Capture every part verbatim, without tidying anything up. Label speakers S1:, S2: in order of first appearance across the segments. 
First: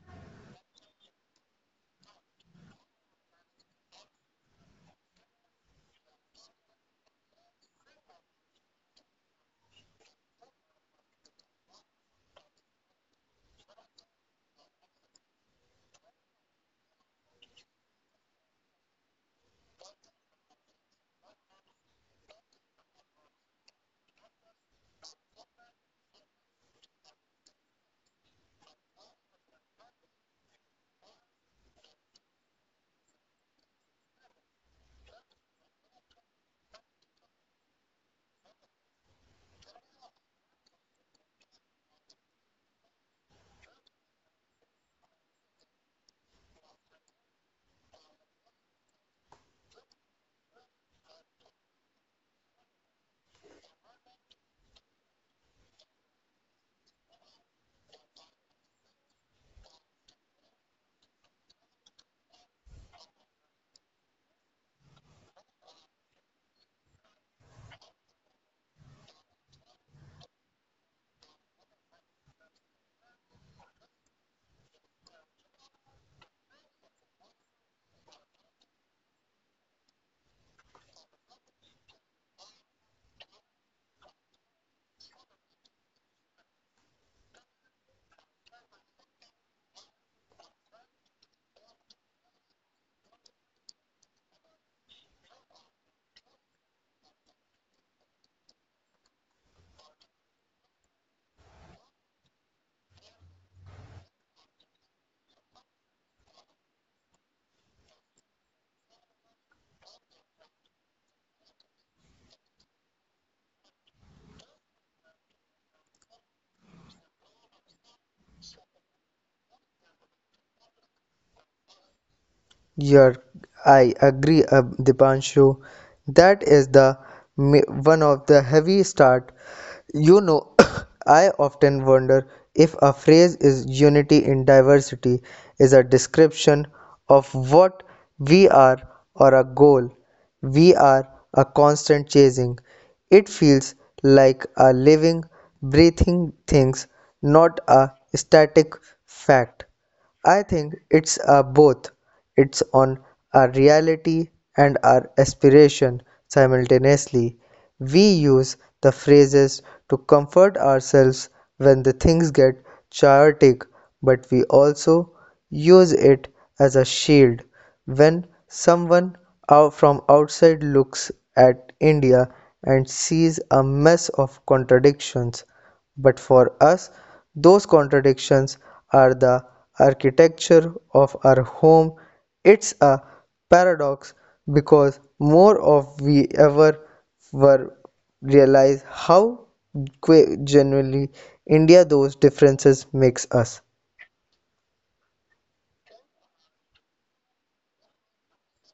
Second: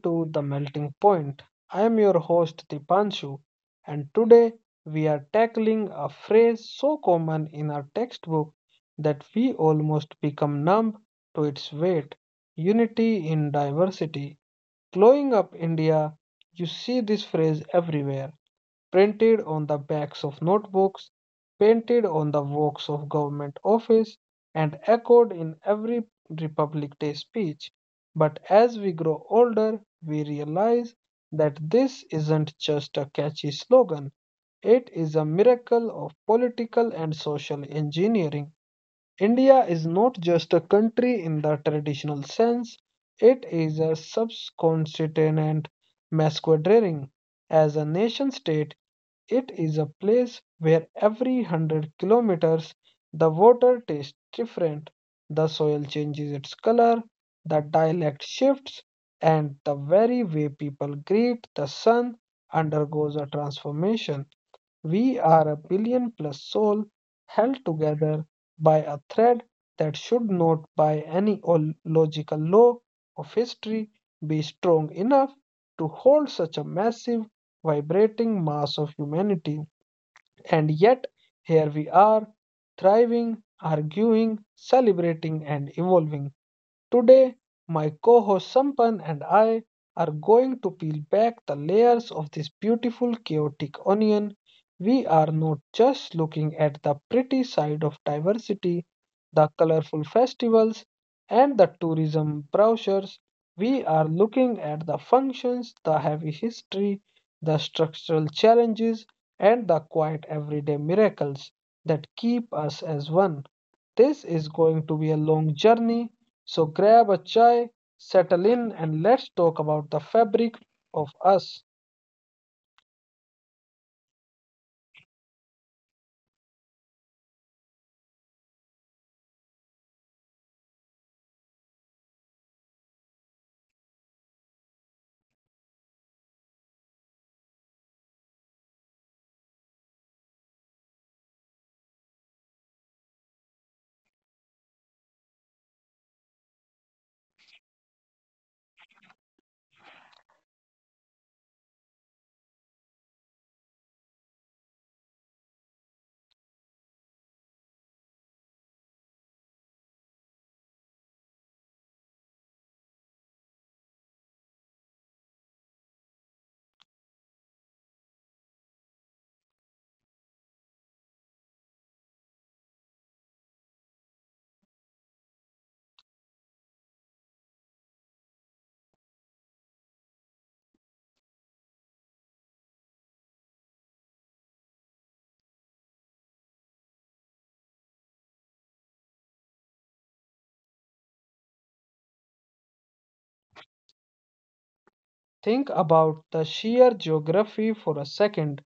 S1: to The Melting Point. I am your host, Dipanshu, and today we are tackling a phrase so common in our textbook that we almost become numb to its weight unity in diversity. Growing up India, you see this phrase everywhere printed on the backs of notebooks, painted on the walls of government office, and echoed in every Republic Day speech. But as we grow older, we realize that this isn't just a catchy slogan. It is a miracle of political and social engineering. India is not just a country in the traditional sense, it is a subcontinent masquerading as a nation state. It is a place where every hundred kilometers the water tastes different, the soil changes its color, the dialect shifts, and the very way people greet the sun undergoes a transformation. We are a billion plus soul held together by a thread that should not, by any ol- logical law of history, be strong enough to hold such a massive, vibrating mass of humanity. And yet, here we are, thriving, arguing, celebrating, and evolving. Today, my co host Sampan and I are going to peel back the layers of this beautiful, chaotic onion. We are not just looking at the pretty side of diversity, the colorful festivals, and the tourism brochures. We are looking at the functions, the heavy history, the structural challenges, and the quiet everyday miracles that keep us as one. This is going to be a long journey, so grab a chai, settle in, and let's talk about the fabric of us.
S2: Yeah, I agree, uh, Dipanshu. That is the ma- one of the heavy start. You know, I often wonder if a phrase is unity in diversity is a description of what we are or a goal we are a constant chasing. It feels like a living, breathing things, not a static fact. I think it's a both. It's on our reality and our aspiration simultaneously. We use the phrases to comfort ourselves when the things get chaotic, but we also use it as a shield. When someone out from outside looks at India and sees a mess of contradictions, but for us, those contradictions are the architecture of our home. It's a paradox because more of we ever were realize how que- genuinely India those differences makes us.
S1: Think about the sheer geography for a second.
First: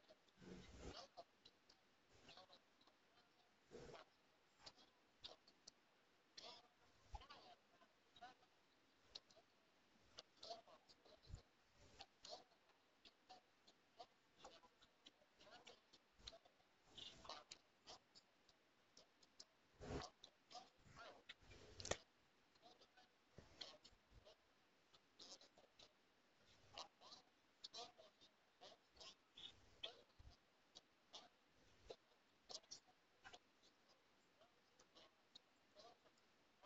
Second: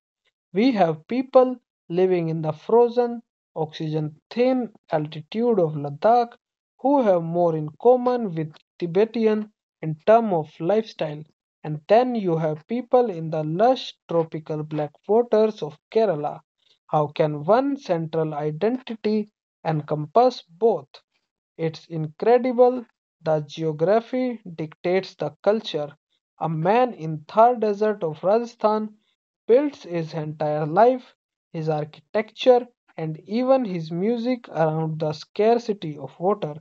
S1: We have people living in the frozen, oxygen thin altitude of Ladakh who have more in common with Tibetan in terms of lifestyle. And then you have people in the lush tropical black waters of Kerala. How can one central identity encompass both? It's incredible. The geography dictates the culture. A man in Thar desert of Rajasthan builds his entire life, his architecture, and even his music around the scarcity of water.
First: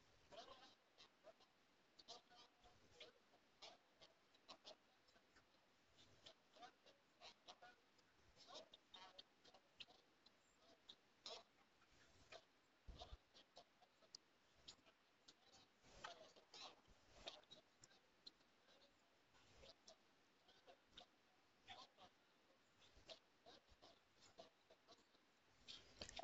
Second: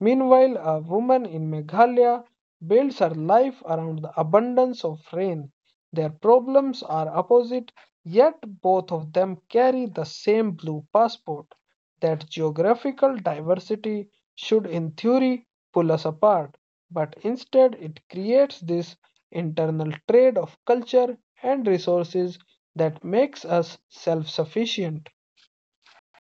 S1: Meanwhile, a woman in Meghalaya builds her life around the abundance of rain. Their problems are opposite, yet both of them carry the same blue passport. That geographical diversity should in theory pull us apart, but instead it creates this internal trade of culture and resources that makes us self sufficient.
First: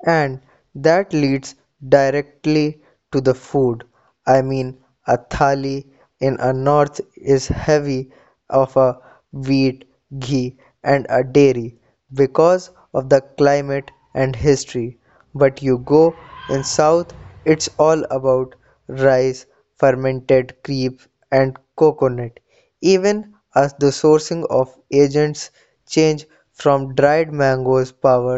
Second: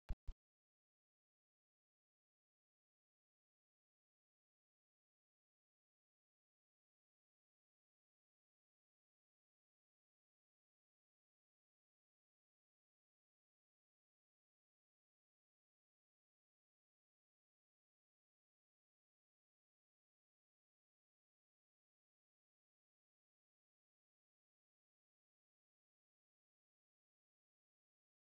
S2: And that leads directly to the food. I mean, a thali in a north is heavy of a wheat, ghee, and a dairy because of the climate and history. But you go in south, it's all about rice, fermented creep, and coconut even as the sourcing of agents change from dried mangoes power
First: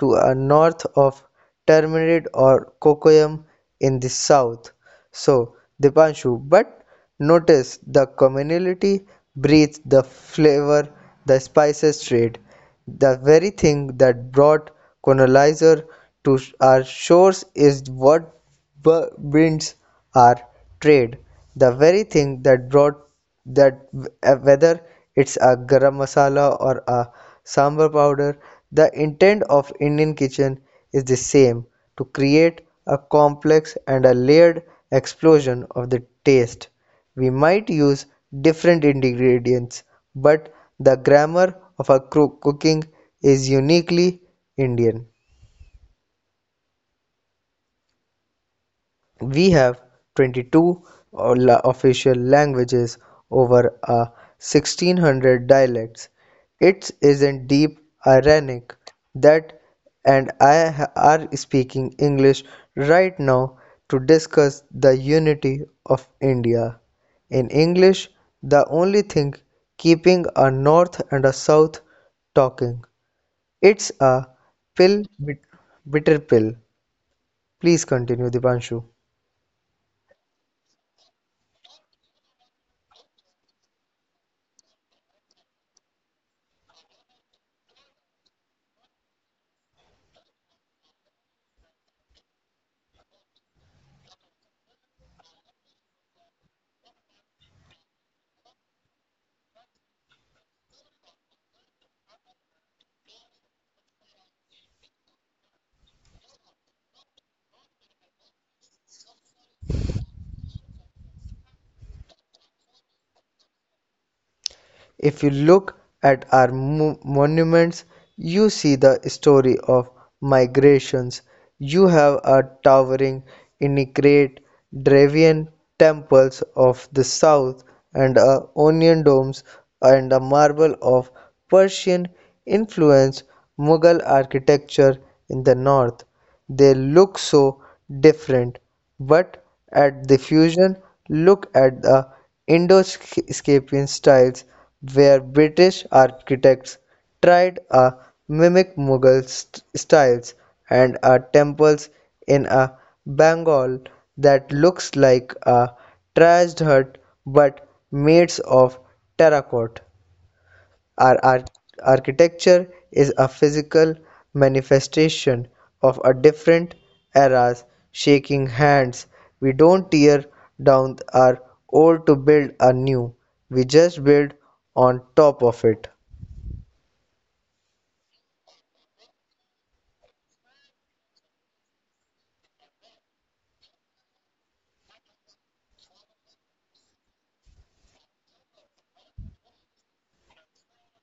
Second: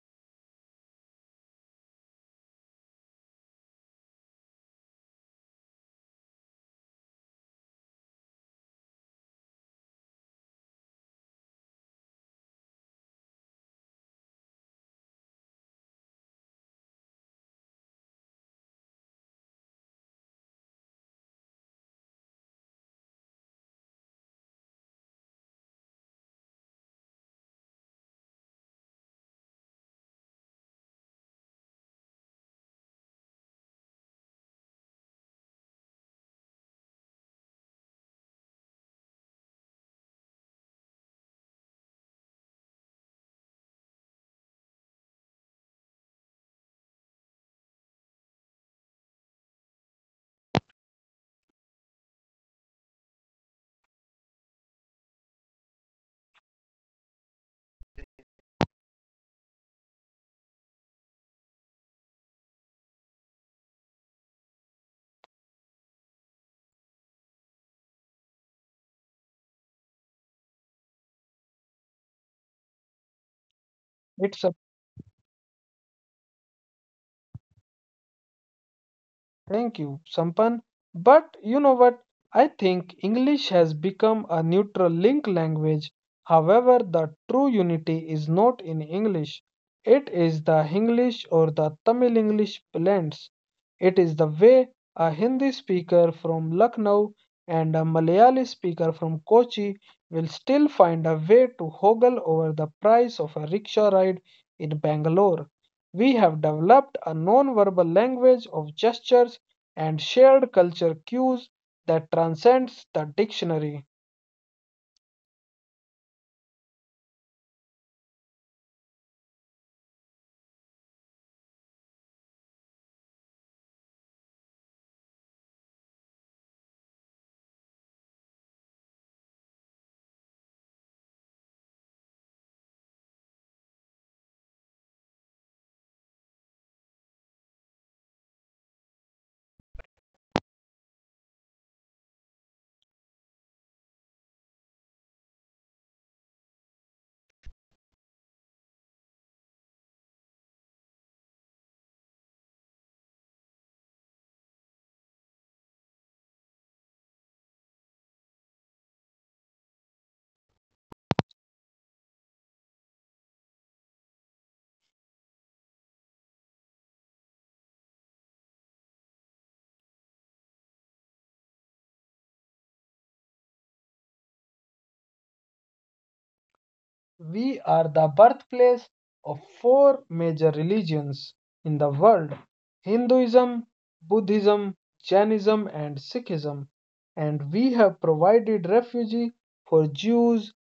S2: to a north of turmeric or cocoyam in the south. So, Dipanshu, but notice the communality breathes the flavor, the spices trade, the very thing that brought colonizer to our shores is what winds are trade the very thing that brought that uh, whether it's a garam masala or a sambar powder the intent of indian kitchen is the same to create a complex and a layered explosion of the taste we might use different ingredients but the grammar of our cooking is uniquely indian. We have twenty-two official languages over a sixteen hundred dialects. It isn't deep ironic that and I are speaking English right now to discuss the unity of India. In English, the only thing keeping a north and a south talking. It's a
S1: It's
S2: pill, bit- bitter pill. Please continue, Dipanshu.
S1: Thank you, Sampan. But you know what? I think English has become a neutral link language. However, the true unity is not in English. It is the Hinglish or the Tamil English blends. It is the way a Hindi speaker from Lucknow and a Malayali speaker from Kochi will still find a way to hoggle over the price of a rickshaw ride in Bangalore. We have developed a non verbal language of gestures and shared culture cues that transcends the dictionary.
S2: If you look at our mo- monuments, you see the story of migrations. You have a towering intricate Dravidian temples of the south and a onion domes and a marble of Persian influence Mughal architecture in the north. They look so different, but at the fusion, look at the Indo-Scapian styles where British architects tried a mimic Mughal st- styles and a temples in a Bengal that looks like a trashed hut but made of terracotta. Our arch- architecture is a physical manifestation of a different era's shaking hands. We don't tear down our old to build a new. We just build on top of it.
S1: We are the birthplace of four major religions in the world Hinduism, Buddhism, Jainism, and Sikhism, and we have provided refuge for Jews,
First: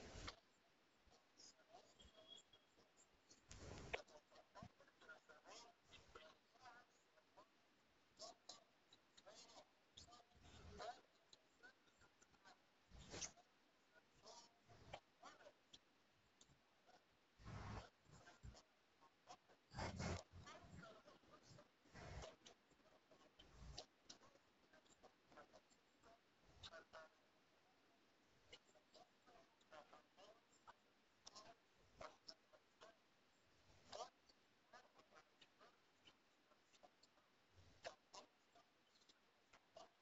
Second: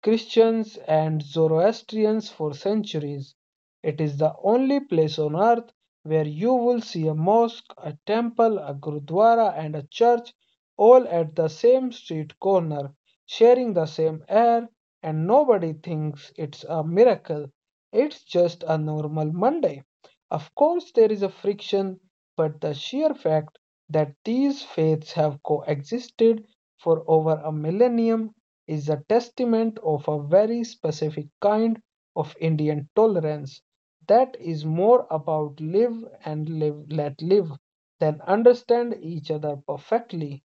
S1: Christians and Zoroastrians for centuries. It is the only place on earth where you will see a mosque, a temple, a gurdwara, and a church all at the same street corner, sharing the same air, and nobody thinks it's a miracle. It's just a normal Monday. Of course, there is a friction, but the sheer fact that these faiths have coexisted for over a millennium is a testament of a very specific kind of Indian tolerance that is more about live and live let live than understand each other perfectly.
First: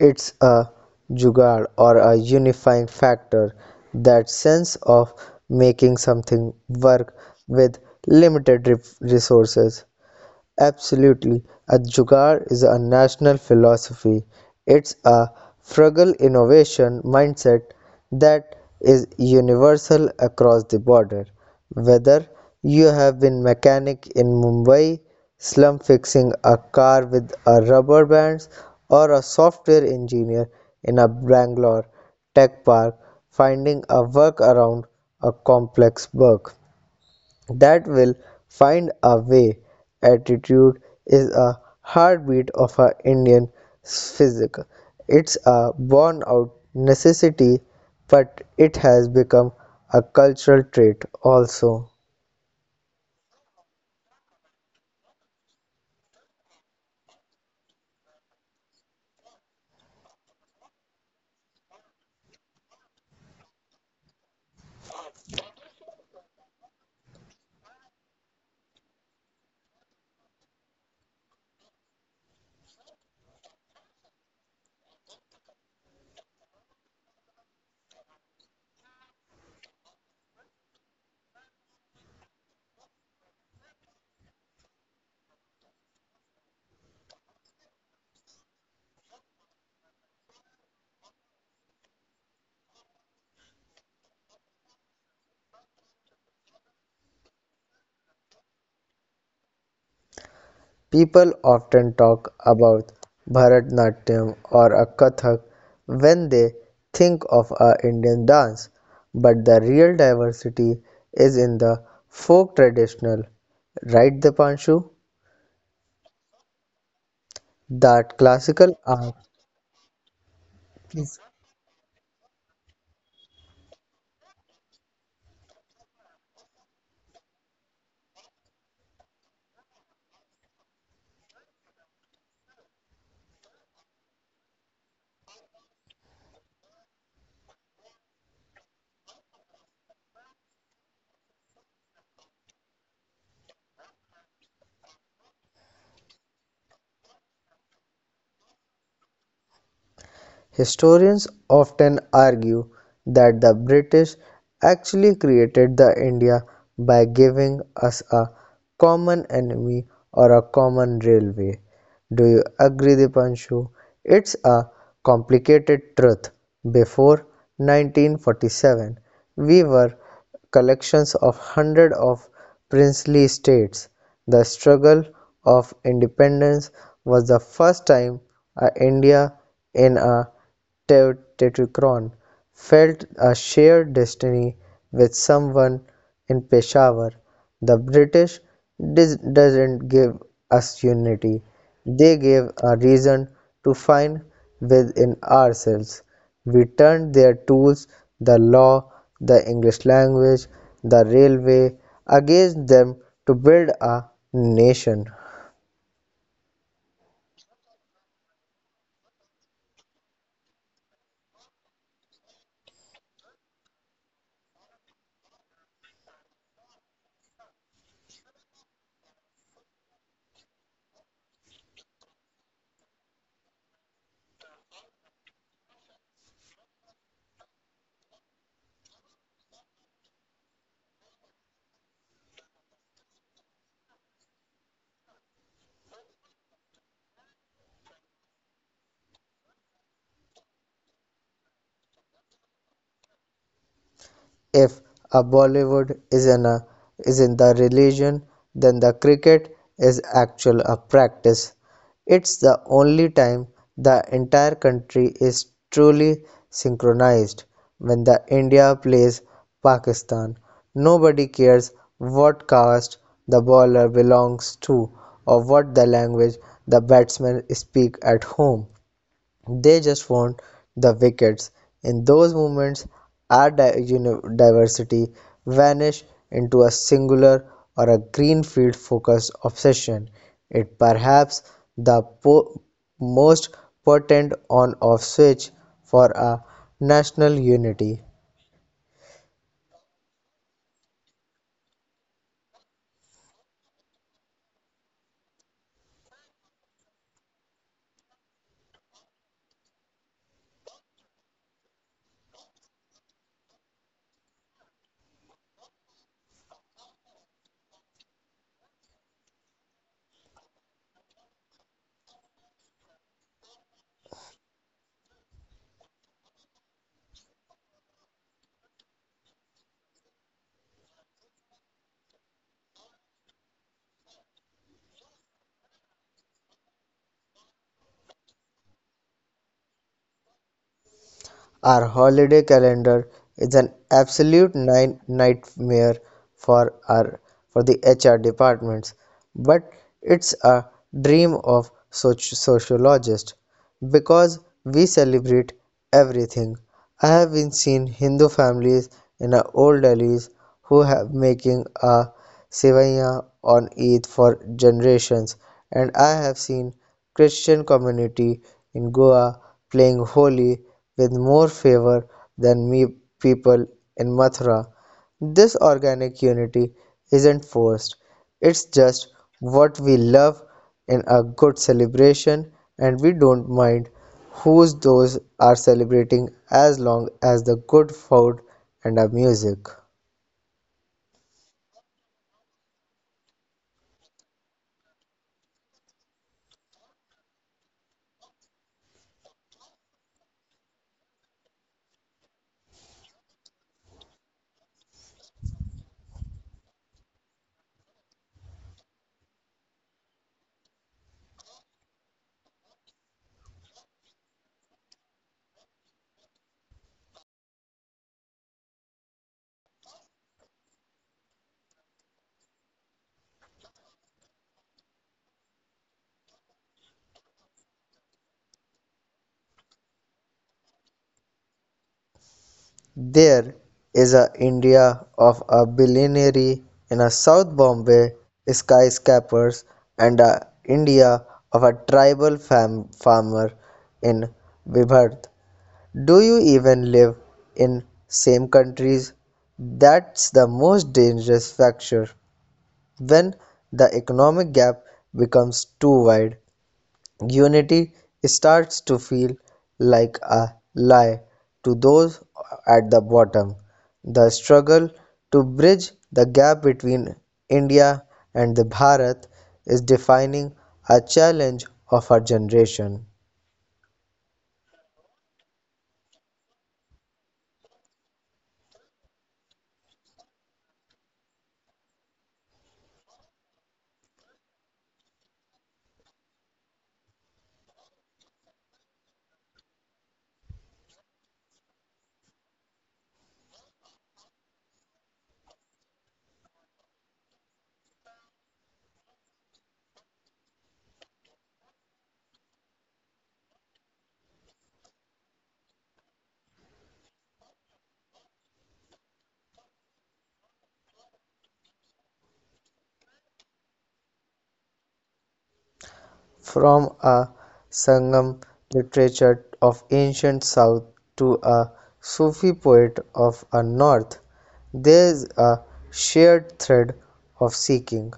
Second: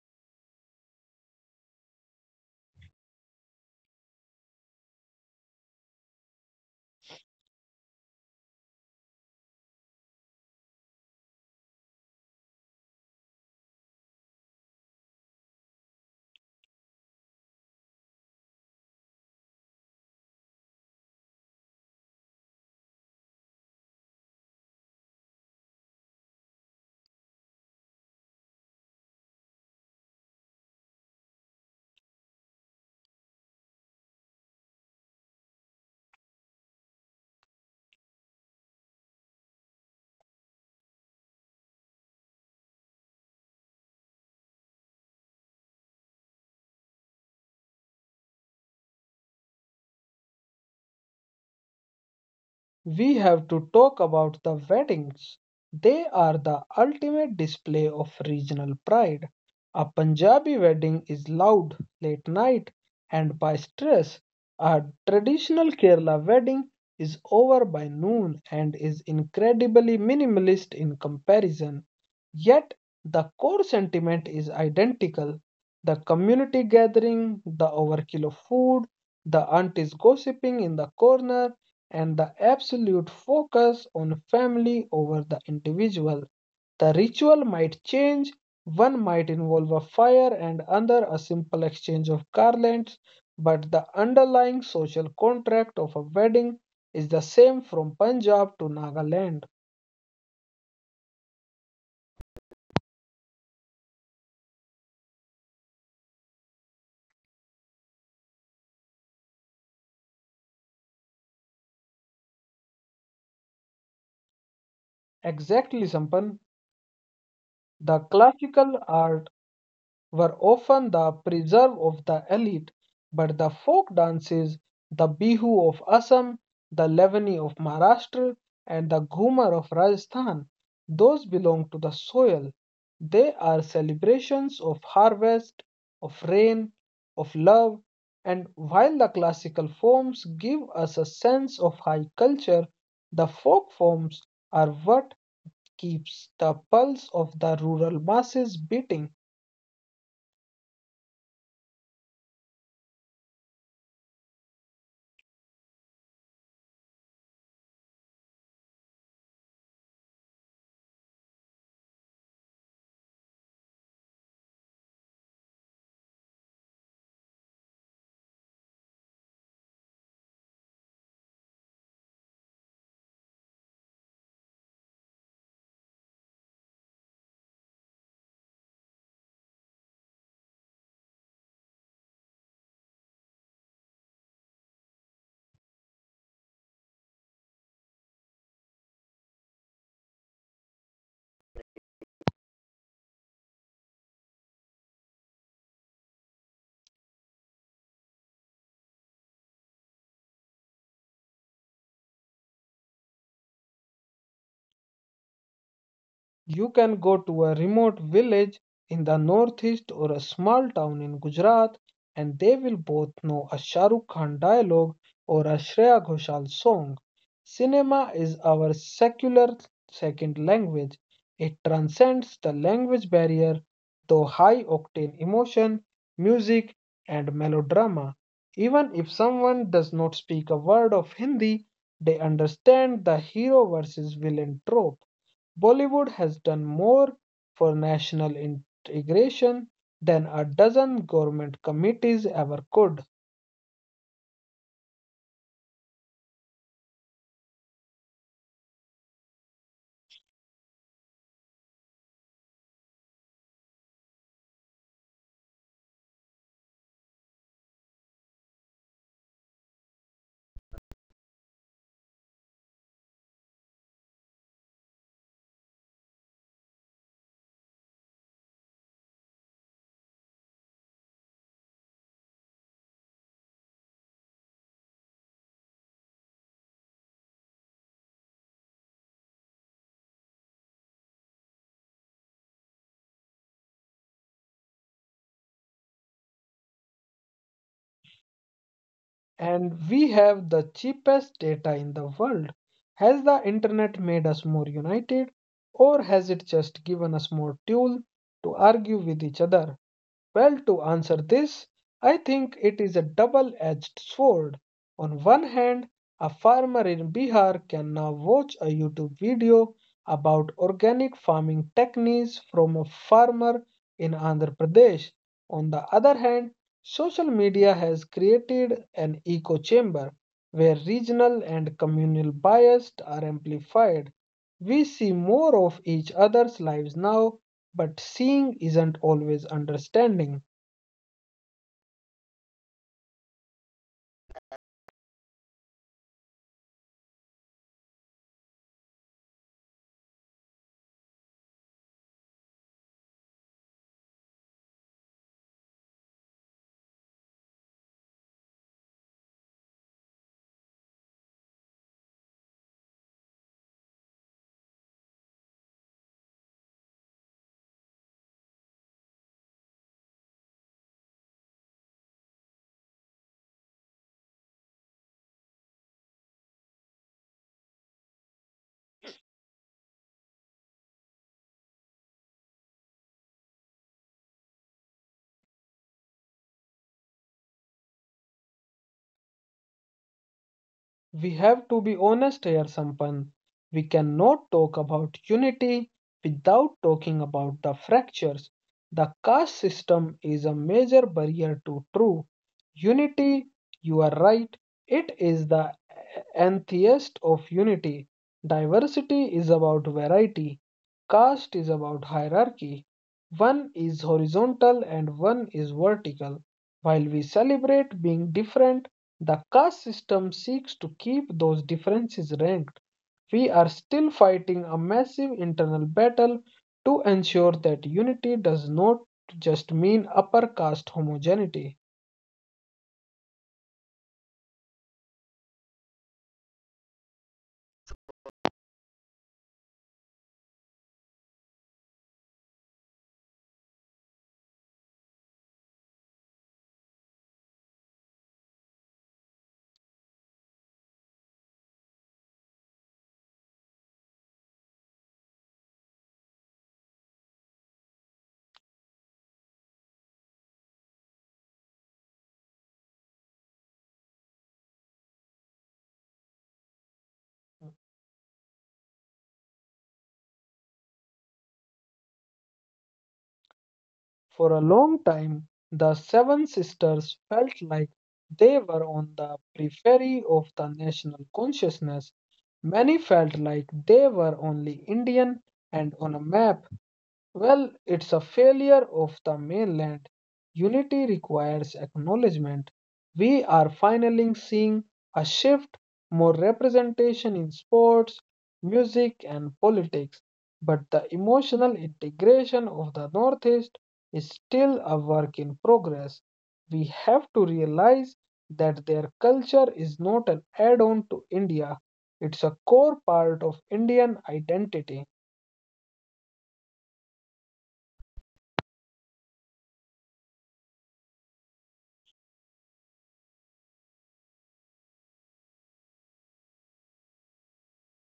S2: It's a jugaad or a unifying factor, that sense of making something work with limited re- resources. Absolutely. A jugaad is a national philosophy. It's a frugal innovation mindset that is universal across the border. Whether you have been mechanic in Mumbai, slum fixing a car with a rubber bands, or a software engineer in a Bangalore tech park finding a workaround a complex bug that will find a way. Attitude is a heartbeat of our Indian physique. It's a born out necessity, but it has become a cultural trait also.
S1: We have to talk about the weddings. They are the ultimate display of regional pride. A Punjabi wedding is loud, late night, and by stress. A traditional Kerala wedding is over by noon and is incredibly minimalist in comparison. Yet, the core sentiment is identical the community gathering, the overkill of food, the aunties gossiping in the corner, and the absolute focus on family over the individual. The ritual might change, one might involve a fire and another a simple exchange of garlands, but the underlying social contract of a wedding is the same from Punjab to Nagaland.
S2: People often talk about Bharatnatyam or a Kathak when they think of our Indian dance, but the real diversity is in the folk traditional, right, Dipanshu?
S1: Exactly, Sampan.
S2: That
S1: The
S2: classical art
S1: classical art were
S2: is.
S1: often the preserve of the elite, but the folk dances, the Bihu of Assam, the Lavani of Maharashtra, and the Ghumar of Rajasthan, those belong to the soil. They are celebrations of harvest, of rain, of love, and while the classical forms give us a sense of high culture, the folk forms are what keeps the pulse of the rural masses beating.
S2: Historians often argue that the British actually created the India by giving us a common enemy or a common railway. Do you agree, Dipanshu? It's a complicated truth. Before nineteen forty-seven, we were collections of hundreds of princely states. The struggle of independence was the first time a India in a Tetrachron felt a shared destiny with someone in Peshawar. The British dis- doesn't give us unity, they gave a reason to find within ourselves. We turned their tools, the law, the English language, the railway, against them to build a nation.
S1: You can go to a remote village in the northeast or a small town in Gujarat, and they will both know a Shah Rukh Khan dialogue or a Shreya Ghoshal song. Cinema is our secular second language. It transcends the language barrier, though high octane emotion, music, and melodrama. Even if someone does not speak a word of Hindi, they understand the hero versus villain trope. Bollywood has done more for national integration than a dozen government committees ever could.
S2: If a Bollywood is in a is in the religion then the cricket is actual a practice. It's the only time the entire country is truly synchronized. When the India plays Pakistan, nobody cares what caste the bowler belongs to or what the language the batsmen speak at home. They just want the wickets. In those moments, our di- uni- diversity vanished into a singular or a green field focused obsession. It perhaps the po- most potent on off switch for a national unity.
S1: And we have the cheapest data in the world. Has the internet made us more united, or has it just given us more fuel to argue with each other? Well, to answer this, I think it is a double edged sword. On one hand, a farmer in Bihar can now watch a YouTube video about organic farming techniques from a farmer in Andhra Pradesh. On the other hand, social media has created an echo chamber where regional and communal biases are amplified. We see more of each other's lives now but seeing isn't always understanding.
S2: Our holiday calendar is an absolute nine nightmare for our for the H R departments, but it's a dream of soc- sociologists because we celebrate everything. I have been seen Hindu families in our old alleys who have making a sevaiya on Eid for generations, and I have seen Christian community in Goa playing Holi with more favor than me people in Mathura. This organic unity isn't forced, it's just what we love in a good celebration, and we don't mind whose those are celebrating as long as the good food and our music.
S1: We have to be honest here, Sampan. We cannot talk about unity without talking about the fractures. The caste system is a major barrier to true unity. You are right, it is the antithesis of unity. Diversity is about variety, caste is about hierarchy. One is horizontal and one is vertical. While we celebrate being different, the caste system seeks to keep those differences ranked. We are still fighting a massive internal battle to ensure that unity does not just mean upper caste homogeneity.
S2: There is a India of a billionaire in a South Bombay skyscrapers and a India of a tribal fam- farmer in Vibhard. Do you even live in same countries? That's the most dangerous factor when the economic gap becomes too wide. Unity starts to feel like a lie to those at the bottom. The struggle to bridge the gap between India and the Bharat is defining a challenge of our generation.
S1: For a long time, the Seven Sisters felt like they were on the periphery of the national consciousness. Many felt like they were only Indian and on a map. Well, it's a failure of the mainland. Unity requires acknowledgement. We are finally seeing a shift, more representation in sports, music, and politics. But the emotional integration of the Northeast is still a work in progress. We have to realize that their culture is not an add on to India, it's a core part of Indian identity.
S2: From a Sangam literature of ancient South to a Sufi poet of a North, there is a shared thread of seeking.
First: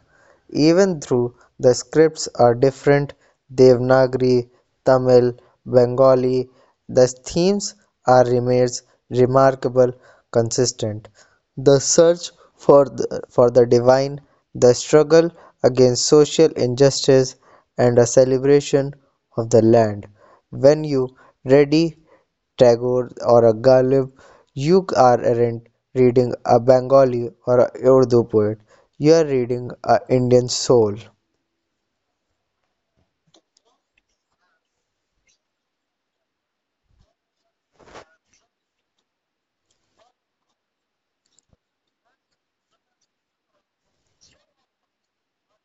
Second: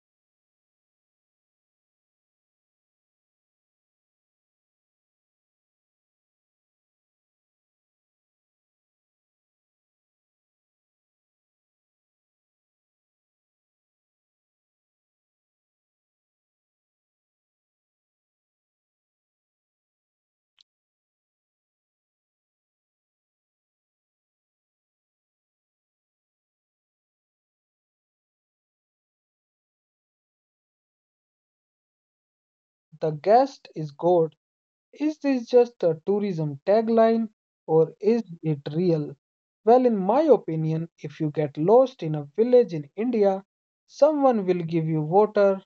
S2: Even though the scripts are different Devanagari, Tamil, Bengali, the themes are remains remarkable consistent. The search for the, for the divine, the struggle against social injustice, and a celebration of the land. When you ready Tagore or a Ghalib, you aren't reading a Bengali or a Urdu poet. You are reading a Indian soul.
S1: The guest is God Is this just a tourism tagline or is it real? Well, in my opinion, if you get lost in a village in India, someone will give you water,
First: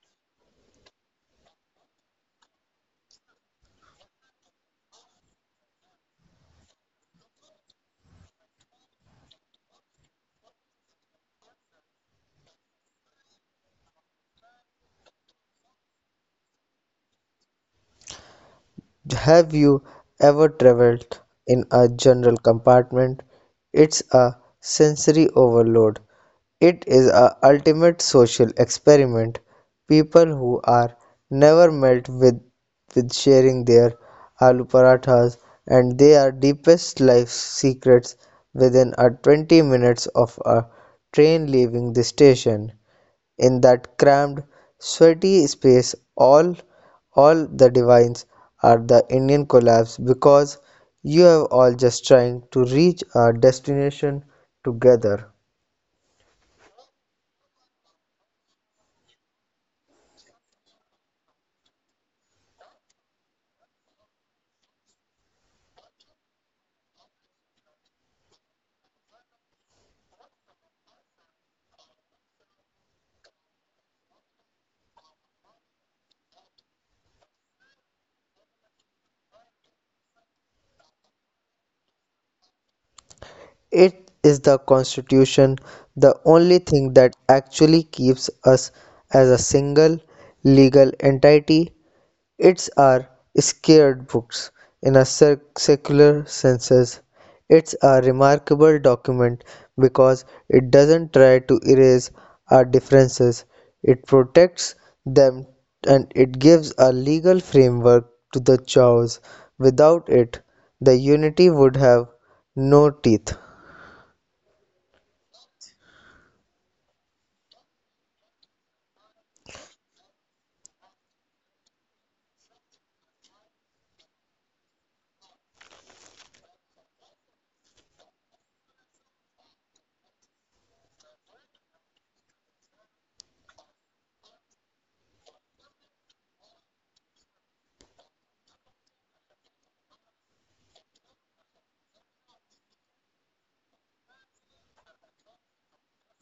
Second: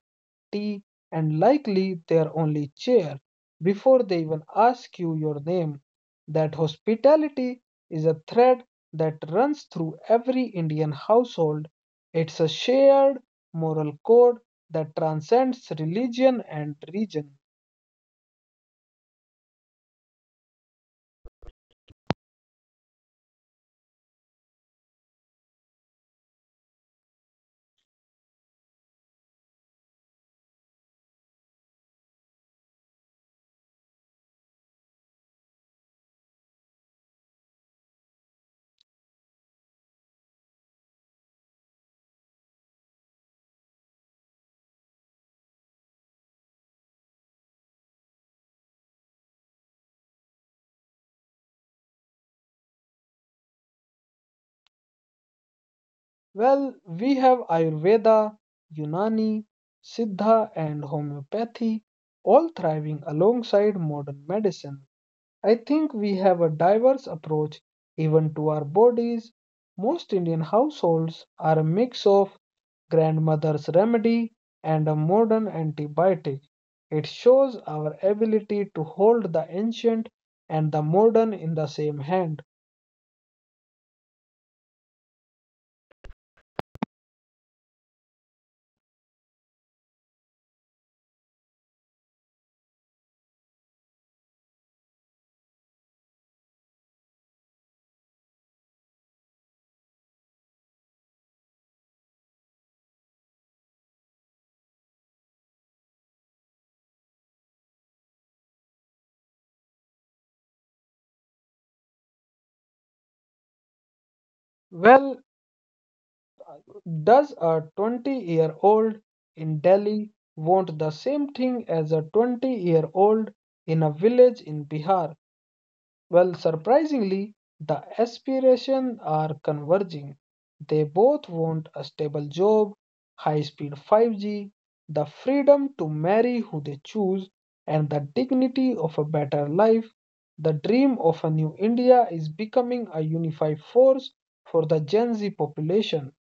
S1: tea, and likely their only chair before they even ask you your name. That hospitality is a thread that runs through every Indian household. It's a shared moral code that transcends religion and region.
S2: Have you ever traveled in a general compartment? It's a sensory overload. It is a ultimate social experiment. People who are never met with with sharing their aloo parathas and their deepest life secrets within a twenty minutes of a train leaving the station. In that cramped, sweaty space all all the divines are the Indian collapse because you have all just trying to reach our destination together.
S1: Well, we have Ayurveda, Unani, Siddha, and homeopathy, all thriving alongside modern medicine. I think we have a diverse approach even to our bodies. Most Indian households are a mix of grandmother's remedy and a modern antibiotic. It shows our ability to hold the ancient and the modern in the same hand.
S2: It is the constitution, the only thing that actually keeps us as a single legal entity. Its are scared books in a sec- secular sense. It's a remarkable document because it doesn't try to erase our differences. It protects them and it gives a legal framework to the chaos. Without it, the unity would have no teeth.
S1: Well, does a twenty year old in Delhi want the same thing as a twenty year old in a village in Bihar? Well, surprisingly, the aspirations are converging. They both want a stable job, high speed five G, the freedom to marry who they choose, and the dignity of a better life. The dream of a new India is becoming a unified force for the Gen Z population.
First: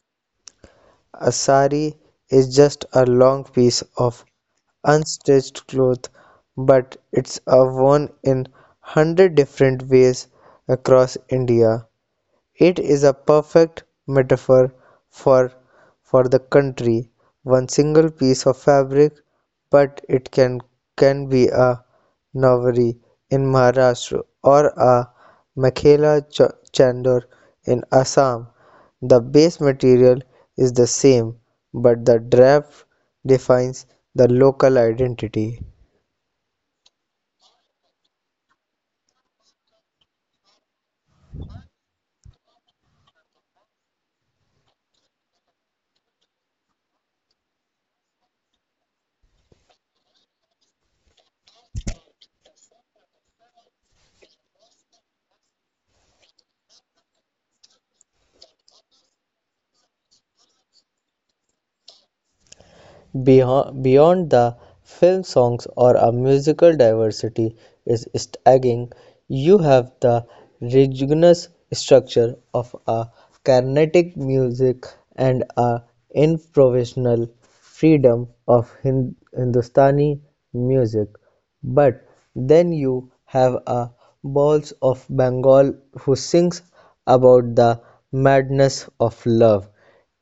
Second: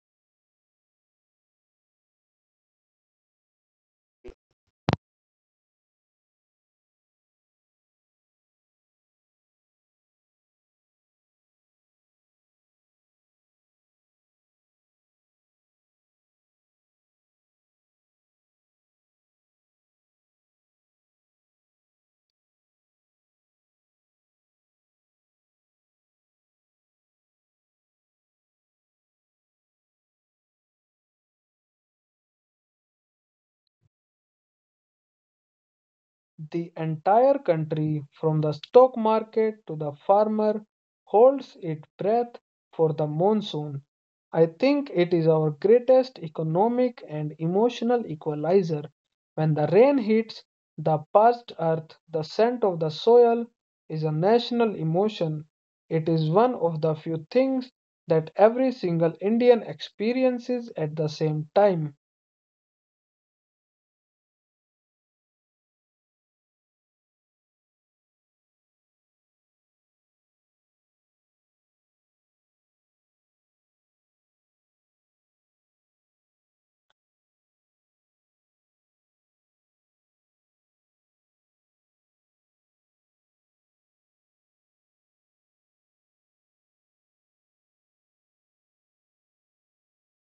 S2: A sari is just a long piece of unstitched cloth, but it's a worn in one hundred different ways across India. It is a perfect metaphor for for the country. One single piece of fabric, but it can can be a Nawari in Maharashtra or a Makhela ch- chandor in Assam. The base material is the same, but the draft defines the local identity.
S1: The entire country, from the stock market to the farmer, holds its breath for the monsoon. I think it is our greatest economic and emotional equalizer. When the rain hits the parched earth, the scent of the soil is a national emotion. It is one of the few things that every single Indian experiences at the same time.
S2: Beyond the film songs or a musical diversity is staggering. You have the rigorous structure of a Carnatic music and a improvisational freedom of Hin- Hindustani music, but then you have a balls of Bengal who sings about the madness of love.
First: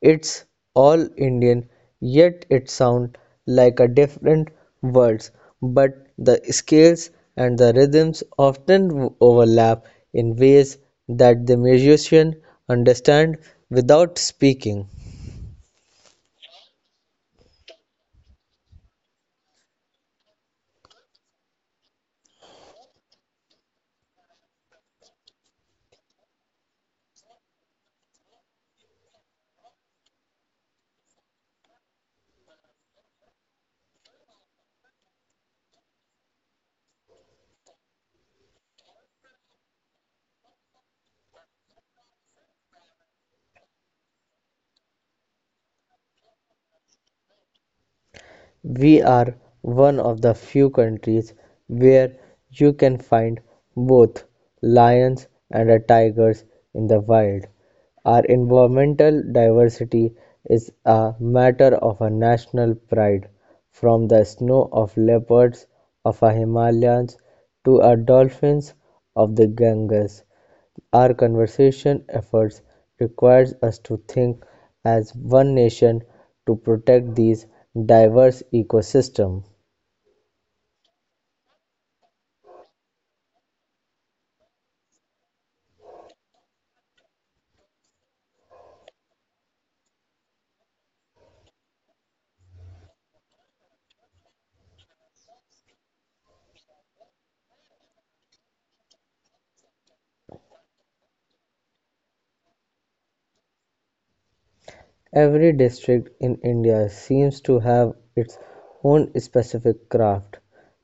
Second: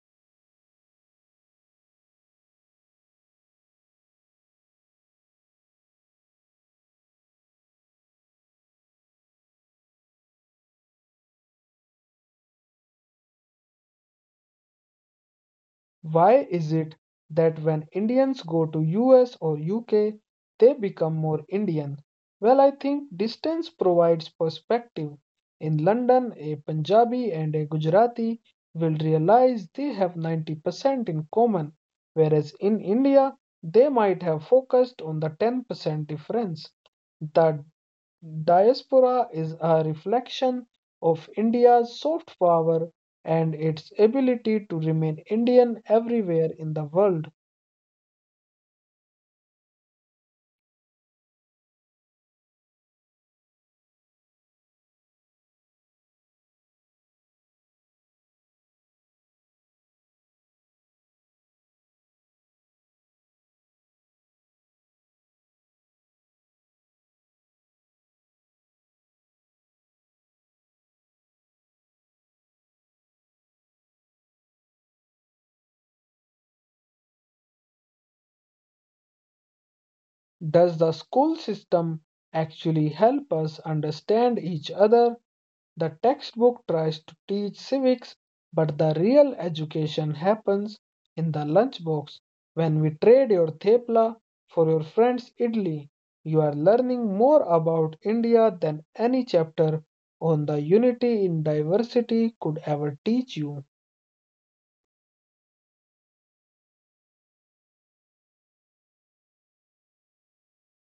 S2: It's all Indian, yet it sounds like a different words, but the scales and the rhythms often overlap in ways that the musician understand without speaking.
S1: Why is it that when Indians go to U S or U K, they become more Indian? Well, I think distance provides perspective. In London, a Punjabi and a Gujarati will realize they have ninety percent in common, whereas in India, they might have focused on the ten percent difference. The Diaspora is a reflection of India's soft power and its ability to remain Indian everywhere in the world.
S2: We are one of the few countries where you can find both lions and tigers in the wild. Our environmental diversity is a matter of a national pride. From the snow of leopards of the Himalayas to our dolphins of the Ganges, our conservation efforts requires us to think as one nation to protect these diverse ecosystems.
S1: Does the school system actually help us understand each other? The textbook tries to teach civics, but the real education happens in the lunchbox. When we trade your thepla for your friend's idli, you are learning more about India than any chapter on the unity in diversity could ever teach you.
S2: Every district in India seems to have its own specific craft,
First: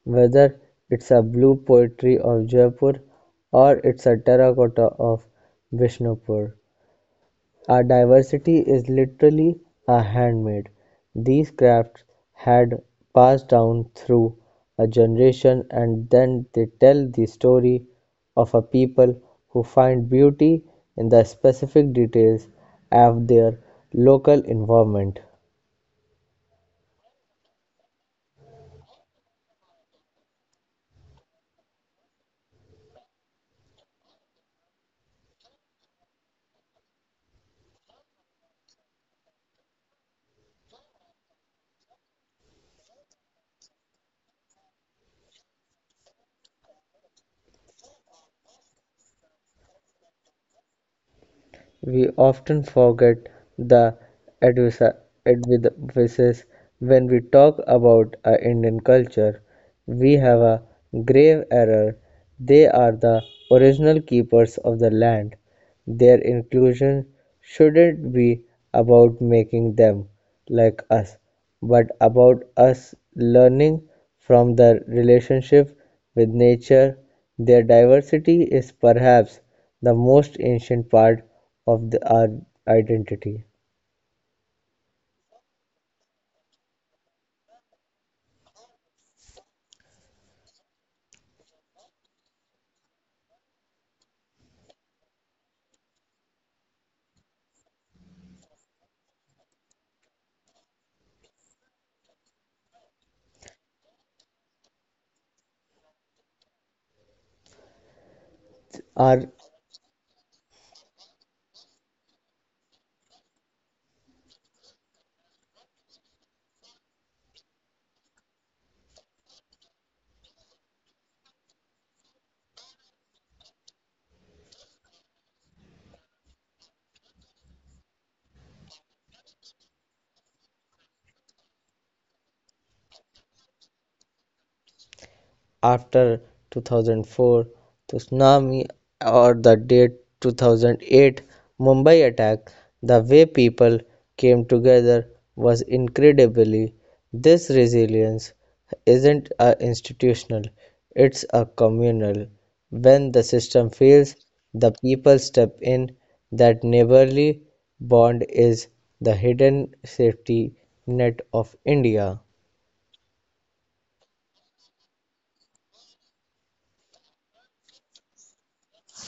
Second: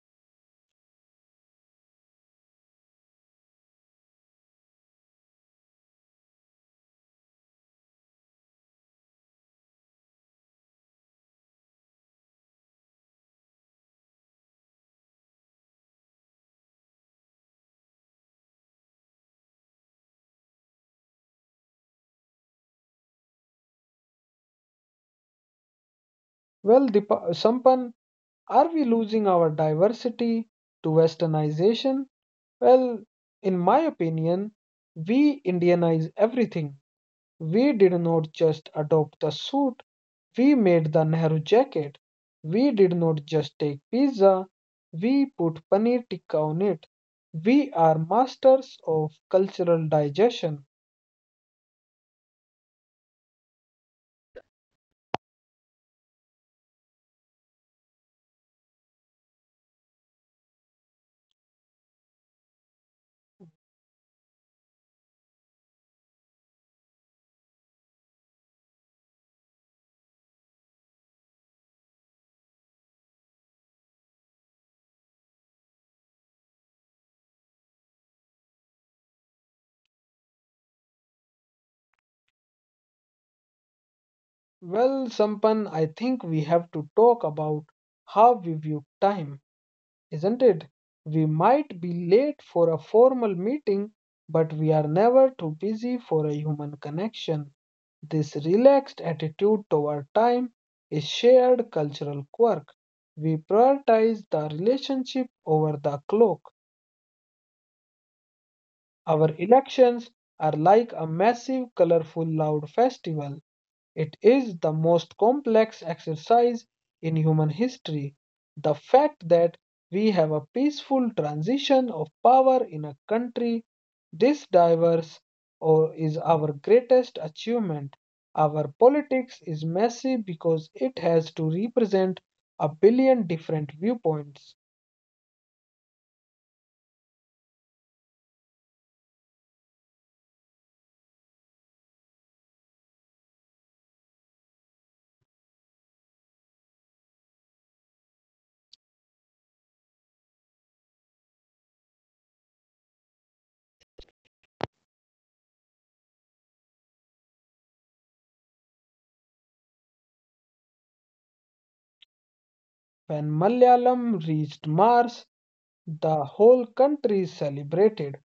S2: whether it's a blue pottery of Jaipur or it's a terracotta of Vishnupur. Our diversity is literally a handmaid. These crafts had passed down through a generation and then they tell the story of a people who find beauty in the specific details of their local environment.
S1: Well, Dipa- Sampan, are we losing our diversity to westernization? Well, in my opinion, we Indianize everything. We did not just adopt the suit, we made the Nehru jacket. We did not just take pizza, we put paneer tikka on it. We are masters of cultural digestion.
S2: We often forget the advisa- advices when we talk about uh, Indian culture. We have a grave error. They are the original keepers of the land. Their inclusion shouldn't be about making them like us, but about us learning from their relationship with nature. Their diversity is perhaps the most ancient part of the- our identity.
S1: Well, Sampan, I think we have to talk about how we view time. Isn't it? We might be late for a formal meeting, but we are never too busy for a human connection. This relaxed attitude toward time is shared cultural quirk. We prioritize the relationship over the clock.
S2: Our
S1: Our elections are like a massive, colorful, loud festival. It is the most complex exercise in human history. The fact that we have a peaceful transition of power in a country this diverse or is our greatest achievement. Our politics is messy because it has to represent a billion different viewpoints.
S2: after two thousand four tsunami or the date two thousand eight Mumbai attack, the way people came together was incredibly. This resilience isn't a institutional, it's a communal. When the system fails, the people step in. That neighborly bond is the hidden safety net of India.
S1: When Malayalam reached Mars, the whole country celebrated.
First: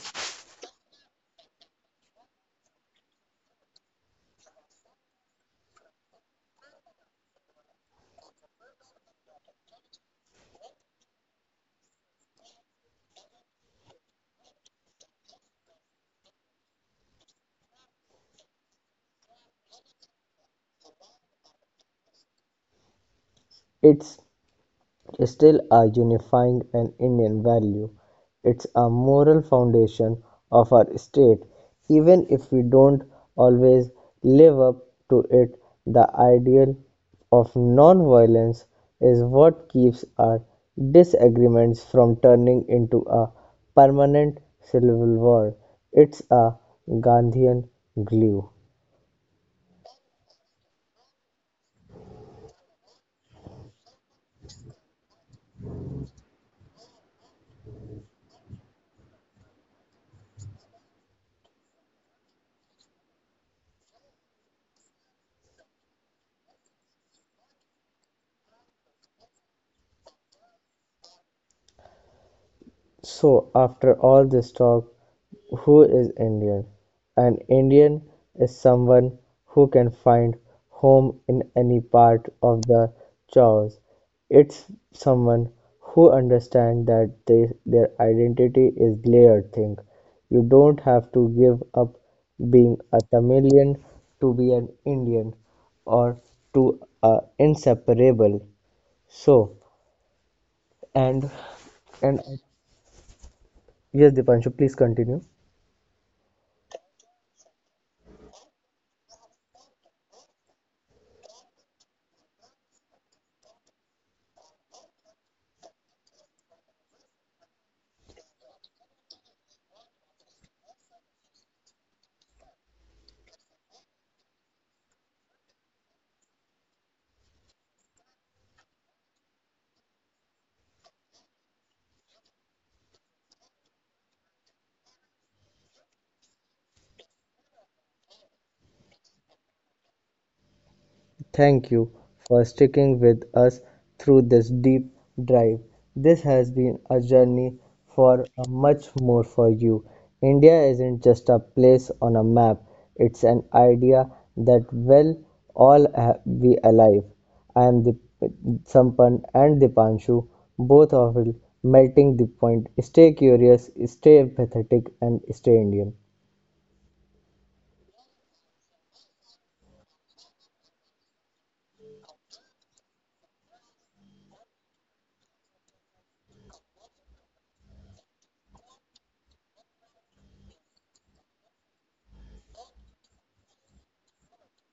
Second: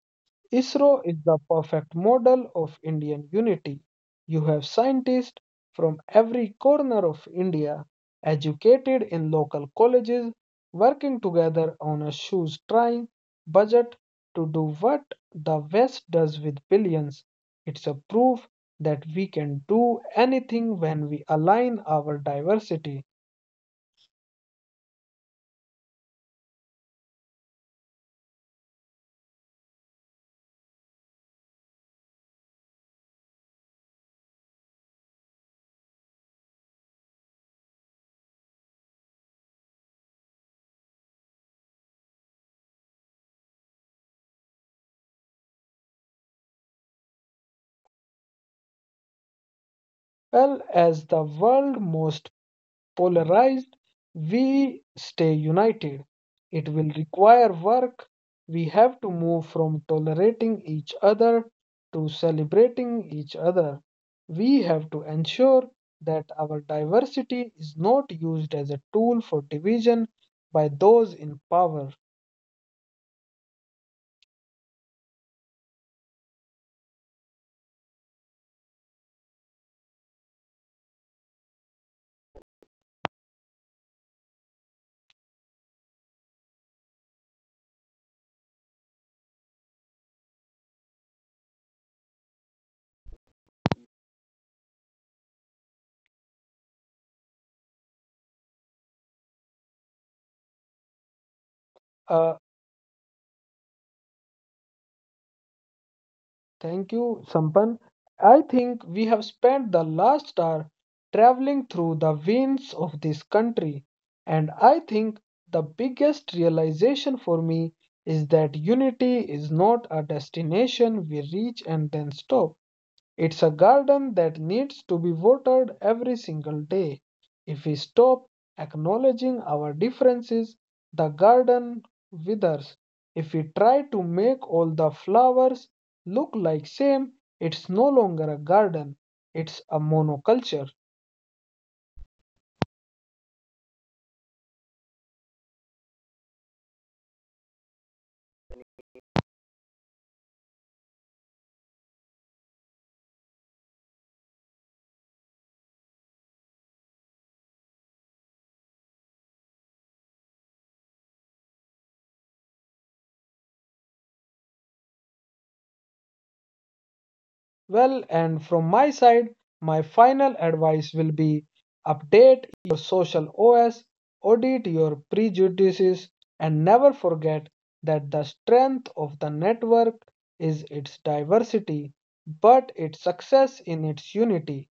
S1: ISRO is the perfect model of Indian unity. You have scientists from every corner of India, educated in local colleges, working together on a shoestring budget to do what the West does with billions. It's a proof that we can do anything when we align our diversity
S2: It's still are unifying an Indian value. It's a moral foundation of our state. Even if we don't always live up to it, the ideal of non-violence is what keeps our disagreements from turning into a permanent civil war. It's a Gandhian glue.
S1: well as the world's most polarized, we stay united. It will require work. We have to move from tolerating each other to celebrating each other. We have to ensure that our diversity is not used as a tool for division by those in power.
S2: So, after all this talk, who is Indian? An Indian is someone who can find home in any part of the chaos. It's someone who understands that they, their identity is layered thing. You don't have to give up being a Tamilian to be an Indian or to uh, inseparable. So, and and
S1: Uh,
S2: yes, Dipanshu, please continue.
S1: Thank you, Sampan. I think we have spent the last hour traveling through the veins of this country, and I think the biggest realization for me is that unity is not a destination we reach and then stop. It's a garden that needs to be watered every single day. If we stop acknowledging our differences, the garden withers. If we try to make all the flowers look like same, it's no longer a garden, it's a monoculture.
S2: Thank you for sticking with us through this deep drive. This has been a journey for a much more for you. India isn't just a place on a map, it's an idea that will all ha- be alive. I am the Sampan and the Dipanshu, both of you melting the point. Stay curious, stay empathetic, and stay Indian.
S1: Well, and from my side, my final advice will be update your social O S, audit your prejudices, and never forget that the strength of the network is its diversity, but its success in its unity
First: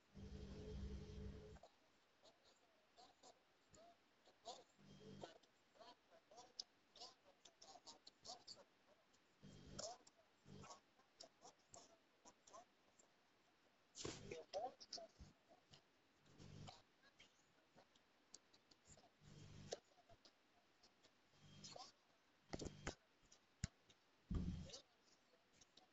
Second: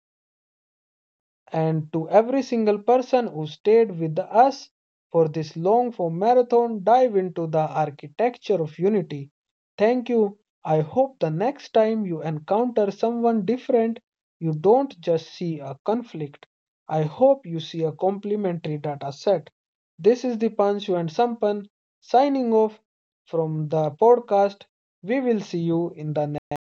S1: and to every single person who stayed with us for this long form marathon dive into the architecture of unity. Thank you. I hope the next time you encounter someone different, you don't just see a conflict. I hope you see a complementary data set. This is the Panchu and Sampan signing off from the podcast. We will see you in the next.